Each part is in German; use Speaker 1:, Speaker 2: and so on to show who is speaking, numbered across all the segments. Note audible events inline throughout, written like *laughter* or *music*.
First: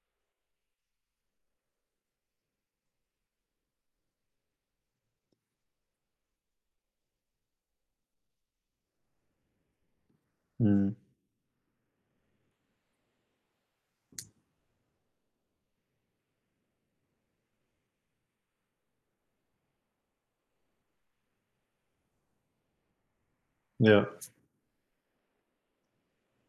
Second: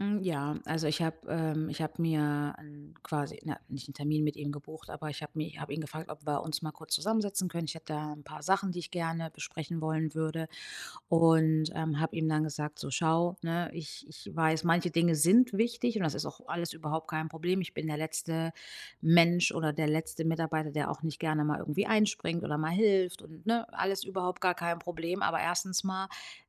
Speaker 1: Hm, ja, also, ich habe, ähm ich habe mir 'n quasi, na nicht 'n Termin mit ihm gebucht, aber ich habe mir ich habe ihn gefragt, ob wir uns mal kurz zusammensetzen können. Ich hätte da 'n paar Sachen, die ich gerne besprechen wollen würde
Speaker 2: Mhm.
Speaker 1: und, ähm, habe ihm dann gesagt, so: „Schau, ne, ich ich weiß, manche Dinge sind wichtig und das ist auch alles überhaupt kein Problem. Ich bin der letzte Mensch oder der letzte Mitarbeiter, der auch nicht gerne mal irgendwie einspringt oder mal hilft und ne, alles
Speaker 2: Ja.
Speaker 1: überhaupt gar kein Problem. Aber 1. mal,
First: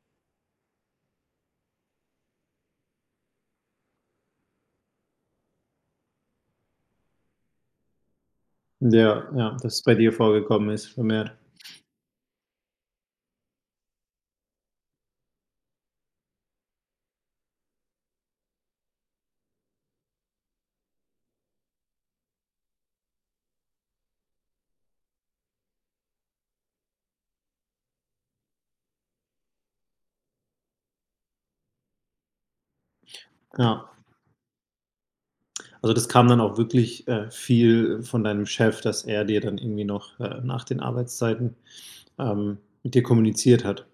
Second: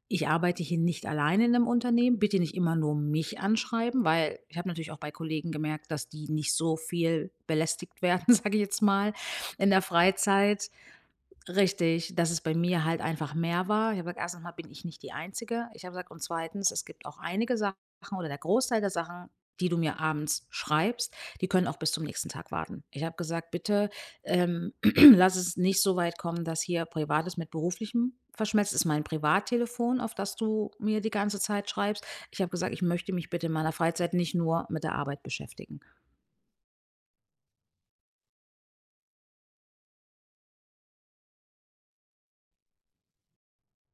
Speaker 1: ich arbeite hier nicht alleine in 'nem Unternehmen. Bitte nicht immer nur mich anschreiben“, weil ich habe natürlich auch bei Kollegen gemerkt, dass die nicht so viel belästigt werden, sage ich jetzt mal,
Speaker 2: Ja, ja,
Speaker 1: in
Speaker 2: dass
Speaker 1: der
Speaker 2: es bei dir
Speaker 1: Freizeit.
Speaker 2: vorgekommen ist vermehrt.
Speaker 1: Richtig, dass es bei mir halt einfach mehr war. Ich habe gesagt: „1. mal bin ich nicht die Einzige“ ich habe gesagt, „und 2., es gibt auch einige Sachen oder der Großteil der Sachen, die du mir abends schreibst, die können auch bis zum nächsten Tag warten.“ Ich habe gesagt: „Bitte, ähm, *clears throat* lass es nicht so weit kommen, dass hier Privates mit Beruflichem verschmelzt. Ist mein Privattelefon, auf das du mir die ganze Zeit schreibst.“ Ich habe gesagt: „Ich möchte mich bitte in meiner
Speaker 2: Ja.
Speaker 1: Freizeit nicht nur mit der Arbeit beschäftigen.“
Speaker 2: Also, das kam dann auch wirklich, äh, viel von deinem Chef, dass er dir dann irgendwie noch äh, nach den Arbeitszeiten, ähm, mit dir kommuniziert hat?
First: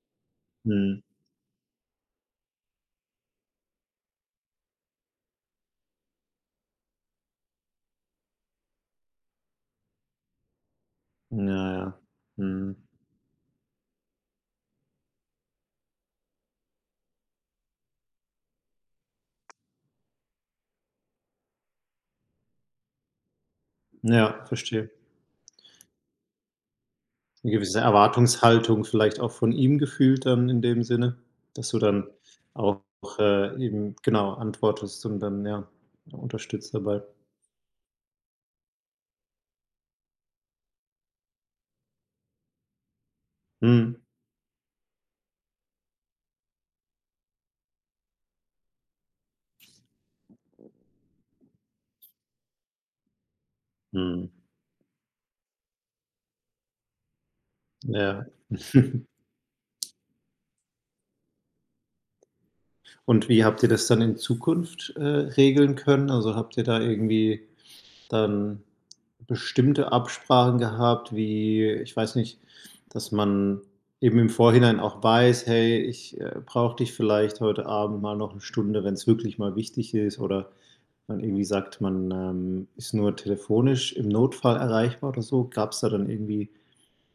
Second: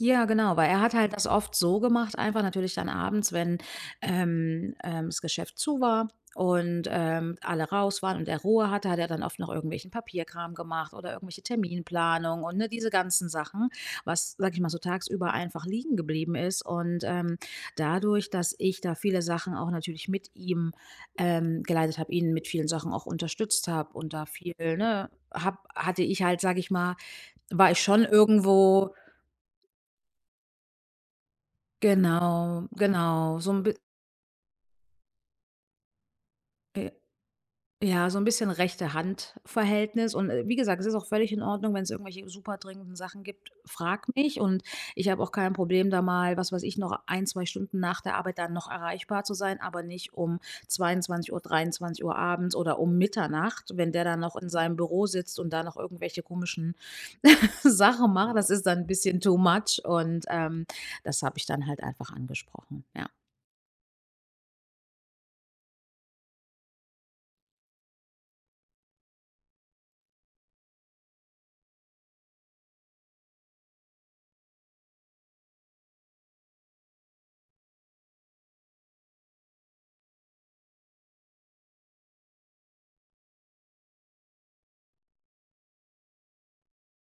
Speaker 1: Ja, genau, weil er hat
Speaker 2: Mhm.
Speaker 1: halt das oft so gemacht, einfach natürlich dann abends, wenn, ähm, ähm, das Geschäft zu war und, ähm, alle raus waren und er Ruhe hatte, hat er dann oft noch irgendwelchen Papierkram gemacht oder
Speaker 2: Ja,
Speaker 1: irgendwelche
Speaker 2: ja.
Speaker 1: Terminplanung und, ne,
Speaker 2: Mhm.
Speaker 1: diese ganzen Sachen, was sage ich mal so tagsüber einfach liegen geblieben ist. Und, ähm, dadurch, dass ich da viele Sachen auch natürlich mit ihm, ähm, geleitet habe, ihn mit vielen Sachen auch unterstützt habe und da
Speaker 2: Ja,
Speaker 1: viel,
Speaker 2: verstehe.
Speaker 1: ne, habe hatte ich halt, sage ich mal
Speaker 2: 'Ne
Speaker 1: war
Speaker 2: gewisse
Speaker 1: ich schon
Speaker 2: Erwartungshaltung
Speaker 1: irgendwo
Speaker 2: vielleicht auch von ihm gefühlt dann, in dem Sinne, dass du dann
Speaker 1: Genau,
Speaker 2: auch,
Speaker 1: genau, so
Speaker 2: äh,
Speaker 1: 'n bi
Speaker 2: eben, genau, antwortest und dann ja unterstützt dabei.
Speaker 1: Ja, so 'n bisschen Rechte-Hand-Verhältnis. Und, äh, wie gesagt, es ist auch völlig in Ordnung, wenn es irgendwelche superdringenden Sachen gibt,
Speaker 2: Mhm.
Speaker 1: frag mich. Und ich habe auch kein Problem, da mal was weiß ich, noch 1, 2 Stunden nach der Arbeit dann noch erreichbar zu sein, aber nicht um 22:00, 23:00 abends oder um Mitternacht, wenn der dann
Speaker 2: Mhm.
Speaker 1: noch in seinem Büro sitzt und da noch irgendwelche komischen *laughs* Sachen
Speaker 2: Ja.
Speaker 1: macht. Das ist dann
Speaker 2: *chuckles*
Speaker 1: bisschen too much. Und, ähm, das habe ich dann halt einfach angesprochen, ja.
Speaker 2: Und wie habt ihr das dann in Zukunft, äh, regeln können? Also, habt ihr da irgendwie dann bestimmte Absprachen gehabt, wie ich weiß nicht, dass man eben im Vorhinein auch weiß: „Hey, ich, äh, brauche dich vielleicht heute Abend mal noch 1 Stunde, wenn es wirklich mal wichtig ist“, oder man irgendwie sagt, man, ähm, ist nur telefonisch im Notfall erreichbar oder so? Gab es da dann irgendwie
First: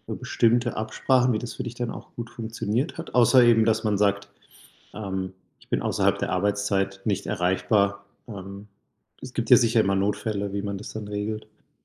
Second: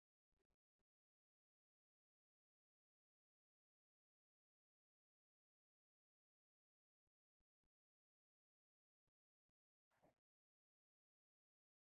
Speaker 2: so bestimmte Absprachen, wie das für dich dann auch gut funktioniert hat, außer eben, dass man sagt, ähm, „ich bin außerhalb der Arbeitszeit nicht erreichbar?“ Ähm, es gibt ja sicher immer Notfälle, wie man das dann regelt.